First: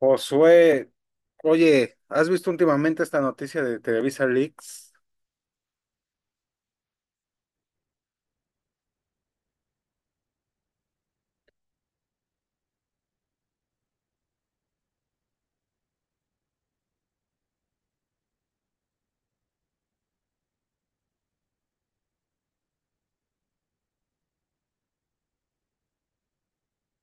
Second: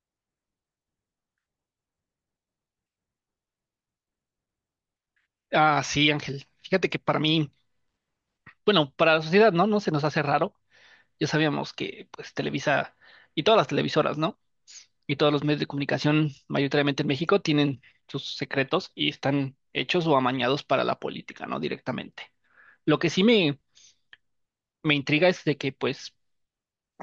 Josué, oye, ¿has visto últimamente esta noticia de Televisa Leaks? Ah, sí, Ángel. Fíjate que para mí, bueno, para la sociedad, ¿no? No se nos hace raro. Ya sabíamos que, pues, Televisa y todas las televisoras, ¿no? Y todos los medios de comunicación, mayoritariamente en México, tienen sus secretos y están hechos o amañados para la política, ¿no? Directamente. Lo que sí me intriga es de que, pues,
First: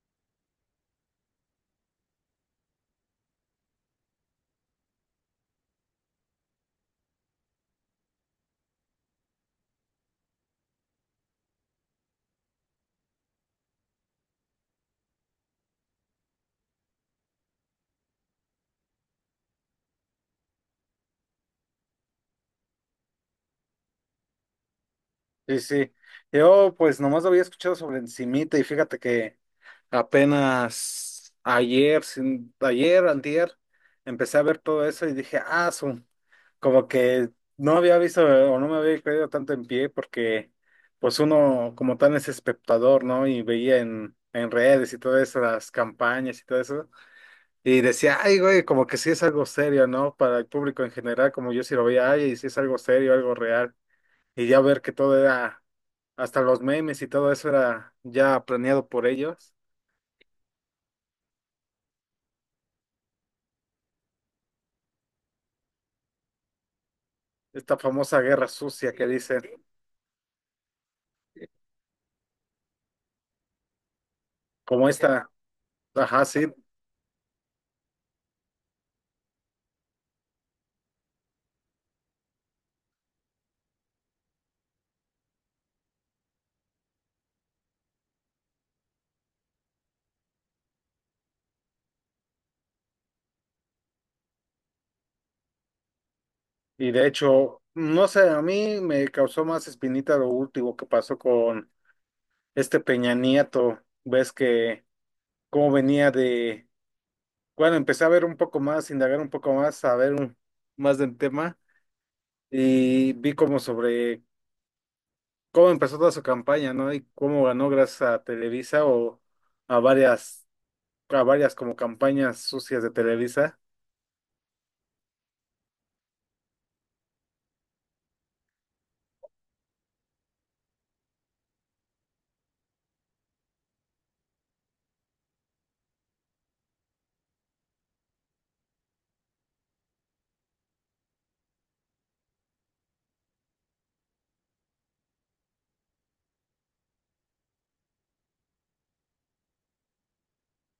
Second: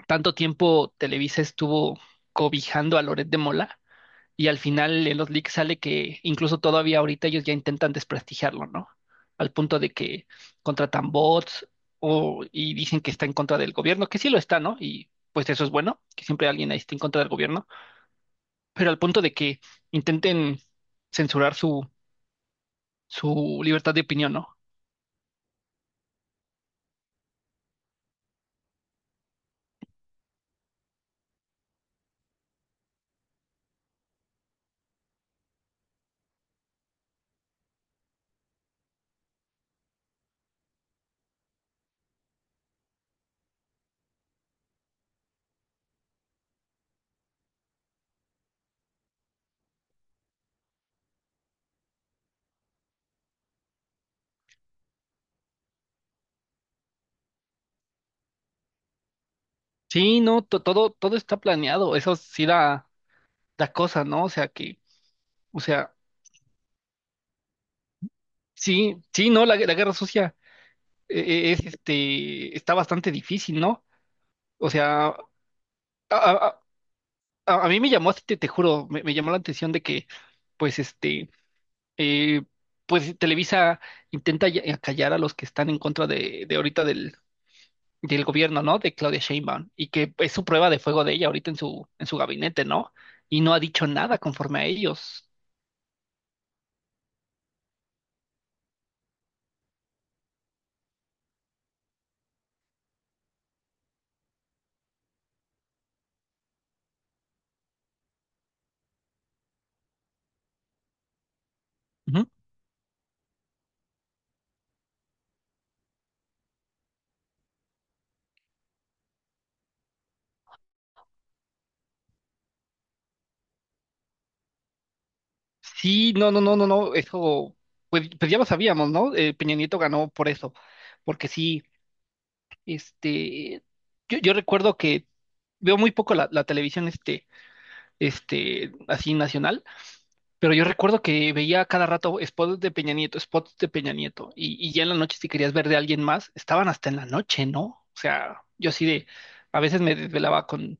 tanto tiempo Televisa estuvo cobijando a Loret de Mola. Y al final en los leaks sale que incluso todavía ahorita ellos ya intentan desprestigiarlo, ¿no? Al punto de que contratan bots o, y dicen que está en contra del gobierno, que sí lo está, ¿no? Y pues eso es bueno, que siempre alguien ahí esté en contra del gobierno, pero al punto de que intenten censurar su libertad de opinión, ¿no? Sí, sí. Yo pues nomás lo había escuchado sobre encimita y fíjate que apenas ayer, ayer, antier, empecé a ver todo eso y dije, como que no había visto o no me había creído tanto en pie porque pues uno como tal es espectador, ¿no? Y veía en redes y todas las campañas y todo eso. Y decía, ay, güey, como que sí es algo serio, ¿no? Para el público en general, como yo sí lo veía, ay, y sí es algo serio, algo real. Y ya ver que hasta los memes y todo eso era ya planeado por ellos. Sí, no, todo, todo está planeado, eso sí da cosa, ¿no? O sea que, o sea, Esta famosa guerra sucia sí, que sí, dicen, no, la guerra sucia es está bastante difícil, ¿no? O como sea, esta, A, ajá, sí. a- a mí me llamó, te juro, me llamó la atención de que, pues, eh, pues Televisa callar a los que están en contra de ahorita del gobierno, ¿no? De Claudia Sheinbaum, y que es su prueba de fuego de ella ahorita en en su gabinete, ¿no? Y no ha dicho nada conforme a ellos. Y de hecho, no sé, a mí me causó más espinita lo último que pasó con este Peña Nieto. Ves que cómo venía de, bueno, Empecé a ver un poco más, indagar un poco más, más del tema. Ujú. Y vi como sobre cómo empezó toda su campaña, ¿no? Y cómo ganó gracias a Televisa o a varias, a varias como campañas sucias de Televisa. Sí, no, no, no, no, no, eso, pues, pues ya lo sabíamos, ¿no? Peña Nieto ganó por eso, porque sí, este, yo recuerdo que veo muy poco la televisión, así nacional, pero yo recuerdo que veía cada rato spots de Peña Nieto, spots de Peña Nieto, y ya en la noche si querías ver de alguien más, estaban hasta en la noche, ¿no? O sea, yo así de, a veces me desvelaba con,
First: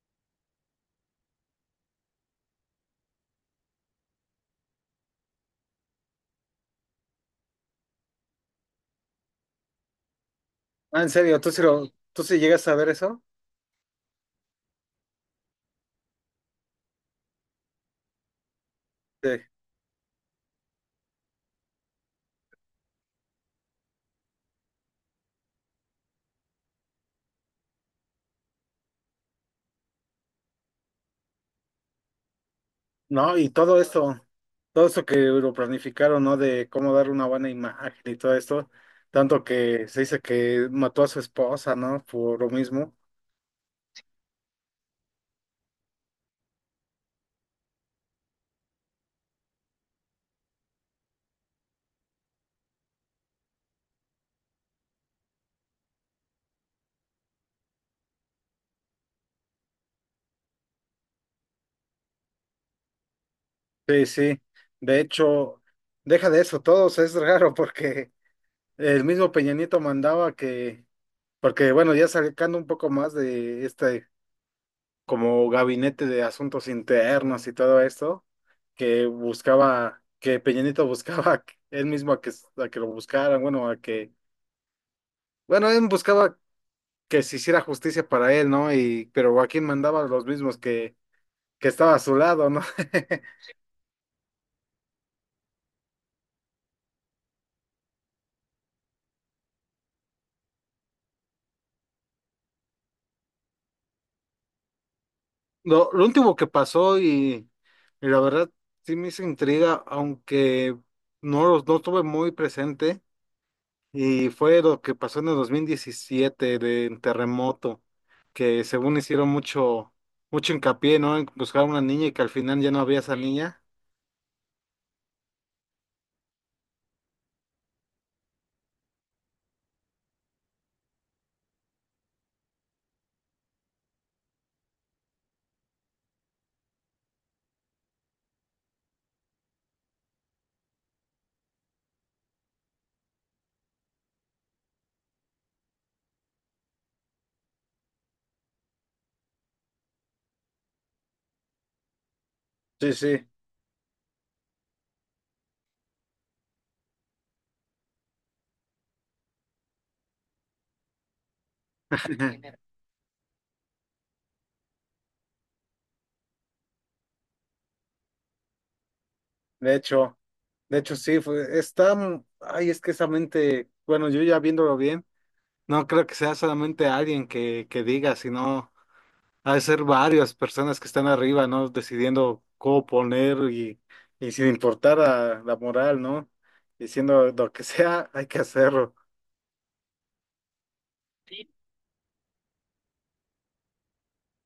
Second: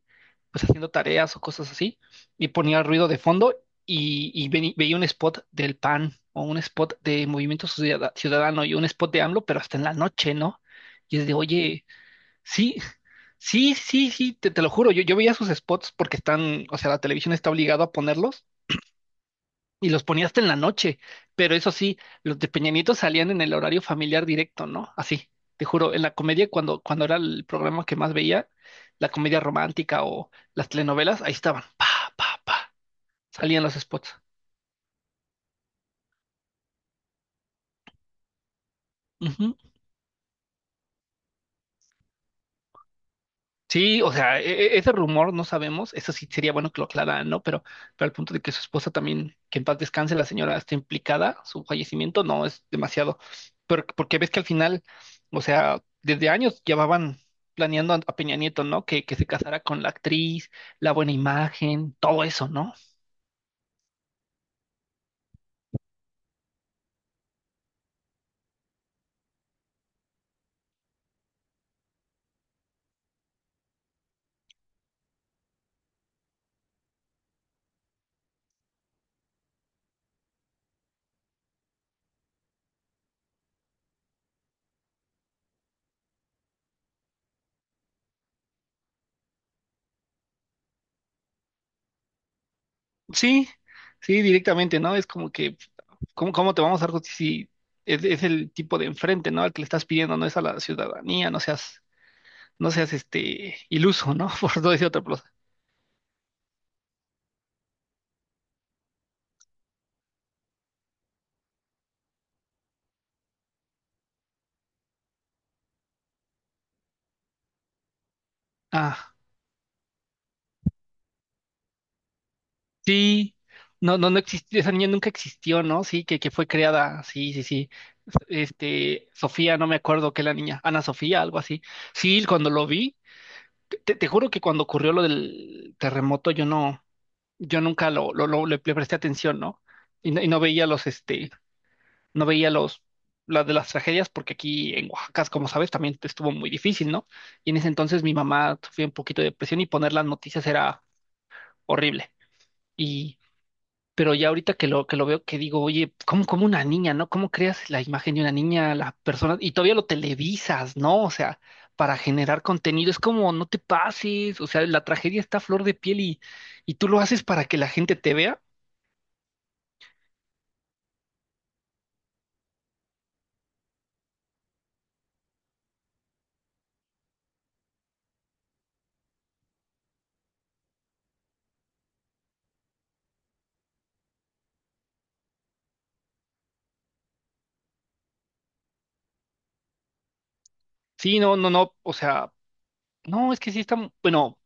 pues haciendo tareas o cosas así, y ponía ruido de fondo y veía un spot del PAN o un spot de Movimiento Ciudadano y un spot de AMLO, pero hasta en la noche, ¿no? Ah, en Y es de, serio, oye, tú sí llegas a sí, ver eso? sí, sí, sí, te lo juro, yo veía sus spots porque están, o sea, la televisión está obligada a ponerlos Sí. y los ponía hasta en la noche, pero eso sí, los de Peña Nieto salían en el horario familiar directo, ¿no? Así, te juro, en la comedia cuando era el programa que más veía, la comedia romántica o las telenovelas, ahí estaban, pa, pa, pa, No, salían los spots. Todo esto que lo planificaron, ¿no? De cómo dar una buena imagen y todo esto, tanto que se dice que mató a su esposa, ¿no? Por lo mismo. Sí, o sea, ese rumor no sabemos, eso sí sería bueno que lo aclararan, ¿no? Pero al punto de que su esposa también, que en paz descanse, la señora está implicada, su fallecimiento no es demasiado. Pero, porque ves que al final, o sea, desde años llevaban planeando a Peña Nieto, ¿no? Que se casara con la actriz, la buena imagen, todo eso, ¿no? Sí, sí. De hecho, deja de eso, todos es raro porque el mismo Peña Nieto mandaba que, porque bueno, ya sacando un poco más de este como gabinete de asuntos internos y todo esto, que Peña Nieto buscaba él mismo a que lo buscaran, él buscaba que se hiciera justicia para él, ¿no? Y, pero Joaquín mandaba a los mismos que estaba a su lado, ¿no? Sí, sí, directamente, ¿no? Es como que, ¿cómo, cómo te vamos a dar justicia si es el tipo de enfrente, ¿no? Al que le estás pidiendo, no es a la ciudadanía, no seas este iluso, ¿no? Por no decir otra cosa. Lo último que pasó y la verdad sí me hizo intriga, aunque no, no tuve muy presente. Y fue lo que pasó en el 2017 de terremoto, que según Ah, hicieron mucho hincapié, ¿no? En buscar una niña y que al final ya no había esa sí. niña. No, no, no existió, esa niña nunca existió, ¿no? Sí, que fue creada, sí, sí, sí. Este, Sofía, no me acuerdo qué la niña, Ana Sofía, algo así. Sí, cuando lo vi, te juro que cuando ocurrió lo del terremoto, yo no, yo nunca le presté atención, ¿no? Y, no y no veía los, este, no veía los, las de las tragedias porque aquí en Oaxaca, como sabes, también estuvo muy difícil, ¿no? Y en ese entonces mi mamá sufría un poquito de depresión y poner las noticias era horrible. Sí, Y, sí. pero ya ahorita que que lo veo, que digo, oye, ¿cómo, cómo una niña, ¿no? ¿Cómo creas la imagen de una niña, la persona? Y todavía lo televisas, ¿no? O sea, para generar contenido, es como, no te pases, o sea, la tragedia está a flor de piel y tú lo haces para que la gente te vea. De hecho, de hecho sí, fue, está, m- ay, es que esa mente, bueno, yo ya viéndolo bien, no creo que sea solamente que diga, sino ha de ser varias personas que están arriba, ¿no? Decidiendo cómo poner y sin importar a la moral, ¿no? Diciendo lo que sea, hay que hacerlo. Sí, no, De no, no, o sea, no, es que sí está, bueno.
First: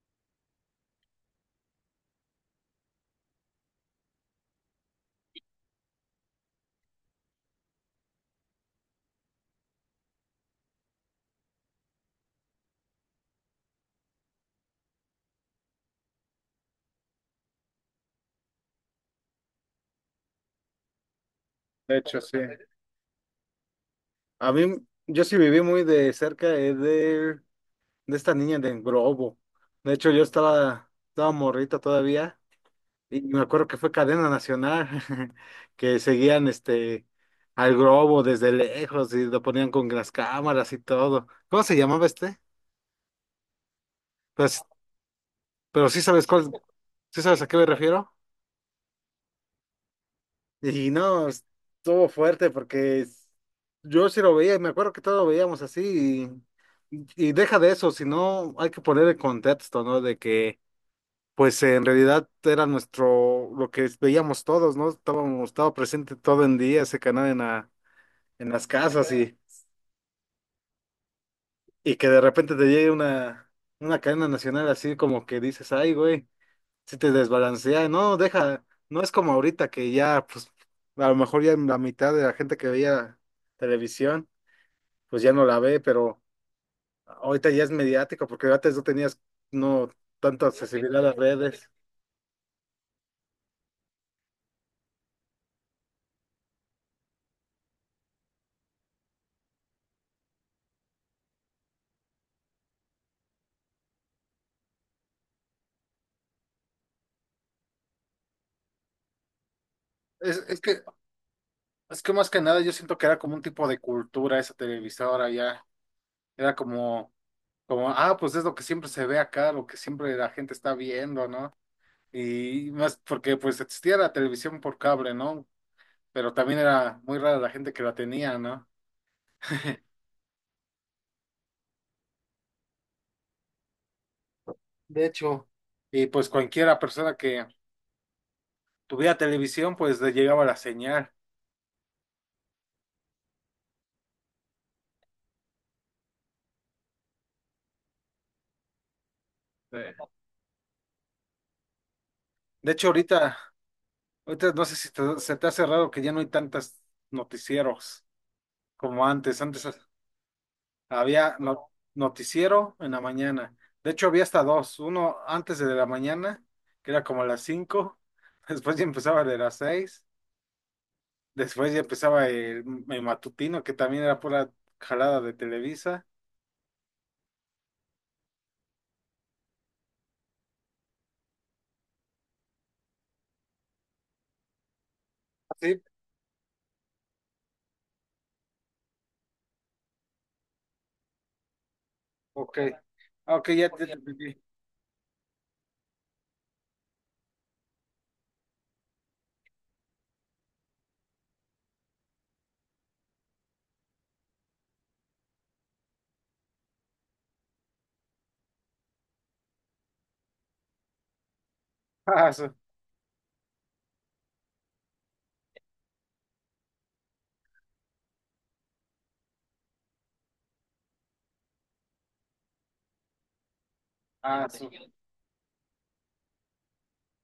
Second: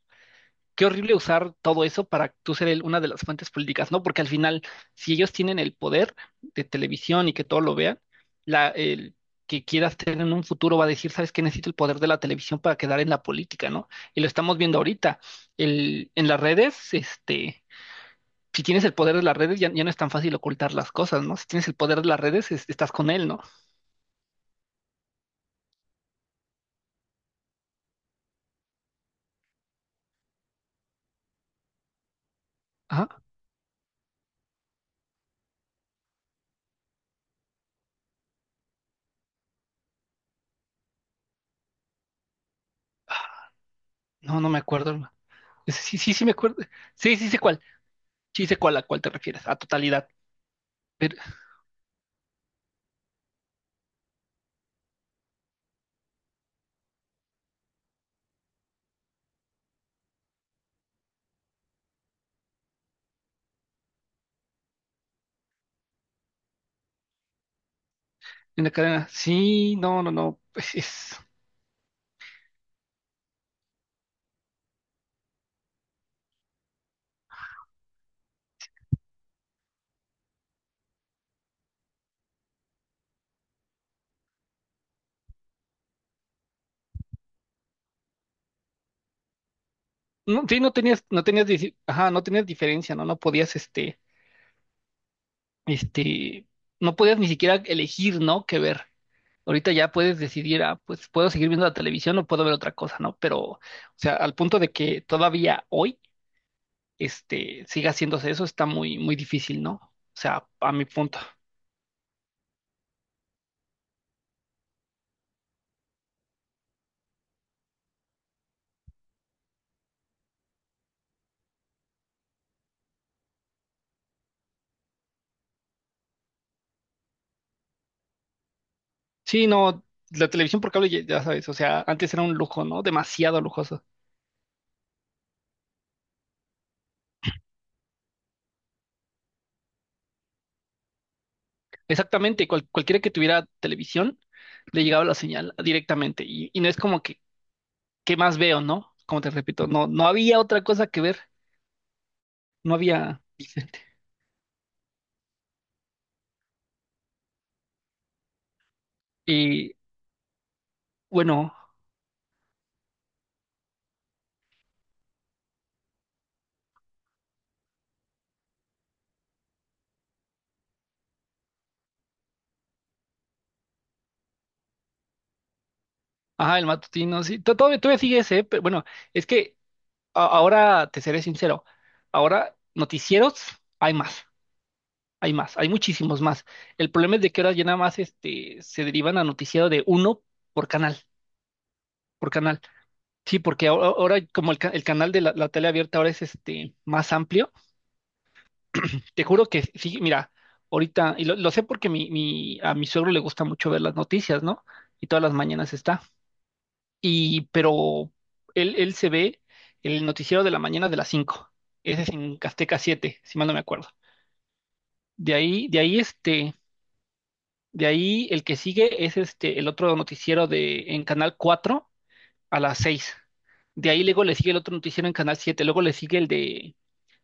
Qué horrible usar todo eso para tú ser una de las fuentes políticas, ¿no? Porque al final, si ellos tienen el poder de televisión y que todo lo vean, el que quieras tener en un futuro va a decir, ¿sabes qué? Necesito el poder de la televisión para quedar en la política, ¿no? Y lo estamos viendo ahorita. En las redes, este, si tienes el poder de las redes, ya, ya no es tan fácil ocultar las cosas, ¿no? Si tienes el poder de las hecho, sí. redes, estás con él, ¿no? A mí, yo sí viví muy de cerca de esta niña de Grobo. De hecho, estaba morrito todavía y Ajá. me acuerdo que fue cadena nacional, que seguían este al Grobo desde lejos y lo ponían con las cámaras y todo. ¿Cómo se llamaba este? Ah, no, no me Pues, acuerdo, hermano. Sí, pero sí, sí sí, sí sabes me cuál, acuerdo. Sí, sí sí sé sabes a qué cuál. me refiero. Sí sé cuál a cuál te refieres, a totalidad. Y Pero, no, estuvo fuerte porque yo sí lo veía y me acuerdo que todos lo veíamos así y deja de eso, sino hay que poner el contexto, ¿no? De que pues en realidad era nuestro, lo que veíamos todos, ¿no? Estaba presente todo el día ese canal en en las la cadena. casas Sí, no, no, no, pues es- y que de repente te llegue una cadena nacional así como que dices, ay, güey. Si te desbalancea, no, deja, no es como ahorita que ya, pues, a lo mejor ya la mitad de la gente que veía televisión, pues ya no la ve, pero ahorita ya es mediático, porque antes no tenías, no, No, tanta sí, no accesibilidad tenías, a las no tenías, redes. Ajá, no tenías diferencia, ¿no? No podías, este, no podías ni siquiera elegir, ¿no? Qué ver. Ahorita ya puedes decidir, ah, pues puedo seguir viendo la televisión o puedo ver otra cosa, ¿no? Pero, o sea, al punto de que todavía hoy, este, siga haciéndose eso, está muy, muy difícil, ¿no? O Es, sea, es a que, mi punto. es que más que nada yo siento que era como un tipo de cultura esa televisora ya. Era como, ah, pues es lo que siempre se ve acá, lo que siempre la gente está viendo, ¿no? Y más porque pues existía la televisión por cable, ¿no? Pero también era muy rara la gente que la tenía, ¿no? Sí, no, la televisión por cable, ya ya sabes, o sea, antes era un lujo, ¿no? Demasiado lujoso. De hecho, y pues cualquiera persona que tuviera televisión, pues le llegaba la señal. Exactamente, cualquiera que tuviera televisión le llegaba la señal directamente y no es como que, ¿qué más veo, no? Como te repito, no, Sí. no había otra cosa que ver, De no hecho, había, ahorita no sé si se te hace raro que ya no hay tantos noticieros como antes. Antes y había bueno, noticiero en la mañana. De hecho, había hasta dos. Uno antes de la mañana, que era como a las cinco. Después ya empezaba de las seis. Después ya empezaba el matutino, que también era pura jalada de Televisa. ajá, el matutino, sí, todavía, todavía sigue ese, ¿eh? Pero bueno, es que ahora, te seré sincero, ahora noticieros hay más, hay más, hay Sí, muchísimos más. El problema es de que ahora ya nada más este, se derivan a noticiero de uno por canal, por ok. canal. Ah, Sí, ok, porque ya te ahora, ahora entendí. como el canal de la tele abierta ahora es este más amplio, te juro que sí, mira, ahorita, y lo sé porque a mi suegro le gusta mucho ver las noticias, ¿no? Y todas las mañanas está. Y, pero él se ve el noticiero de la mañana de las 5. Ese es Ah, en su. Azteca 7, si mal no me acuerdo. De ahí este, de ahí el que sigue es este, el otro noticiero de, en Canal 4 a las 6. De ahí luego le Ah, sigue el su. otro noticiero en Canal 7. Luego le sigue el de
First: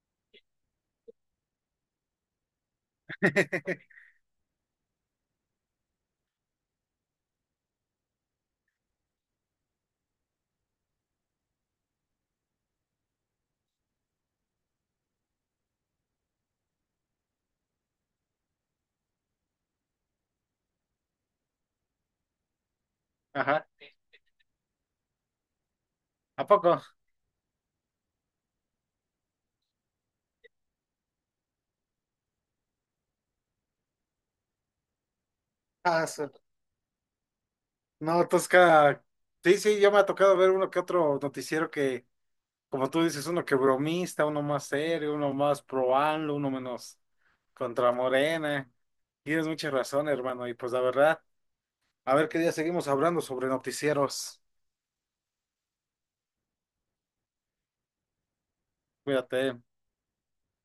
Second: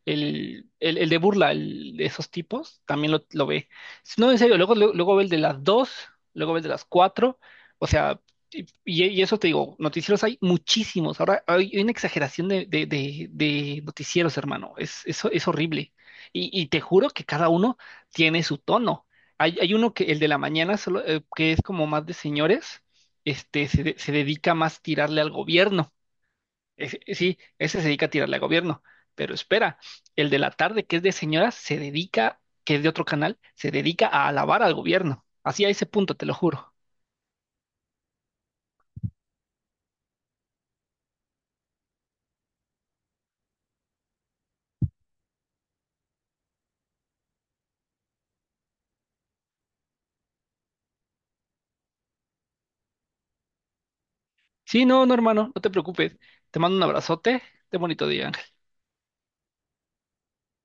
el de burla, el de esos tipos, también lo ve. Si no, en serio, luego, luego, luego ve el de las 2, luego ve el de las 4, o sea, eso te digo, noticieros hay muchísimos, ahora hay una exageración de noticieros, hermano, es, eso es horrible. Y te juro que cada uno tiene su tono. Hay uno que, el de la mañana, solo, que es como más de señores, Ajá. Se dedica más a tirarle al gobierno. ¿A poco? Sí, ese se dedica a tirarle al gobierno, pero espera, el de la tarde, que es de señoras, se dedica, que es de otro canal, se dedica a alabar al gobierno. Así a ese Ah, punto, te su. lo juro. No, Tosca. Sí, sí, ya me ha tocado ver uno que otro noticiero que, como tú dices, uno que bromista, uno más serio, uno más pro AMLO, uno menos contra Morena. Tienes mucha razón, hermano. Y pues la verdad, a ver qué día seguimos hablando sobre noticieros. Sí, no, no, hermano, no te preocupes. Te mando un abrazote. Ten bonito día. Cuídate.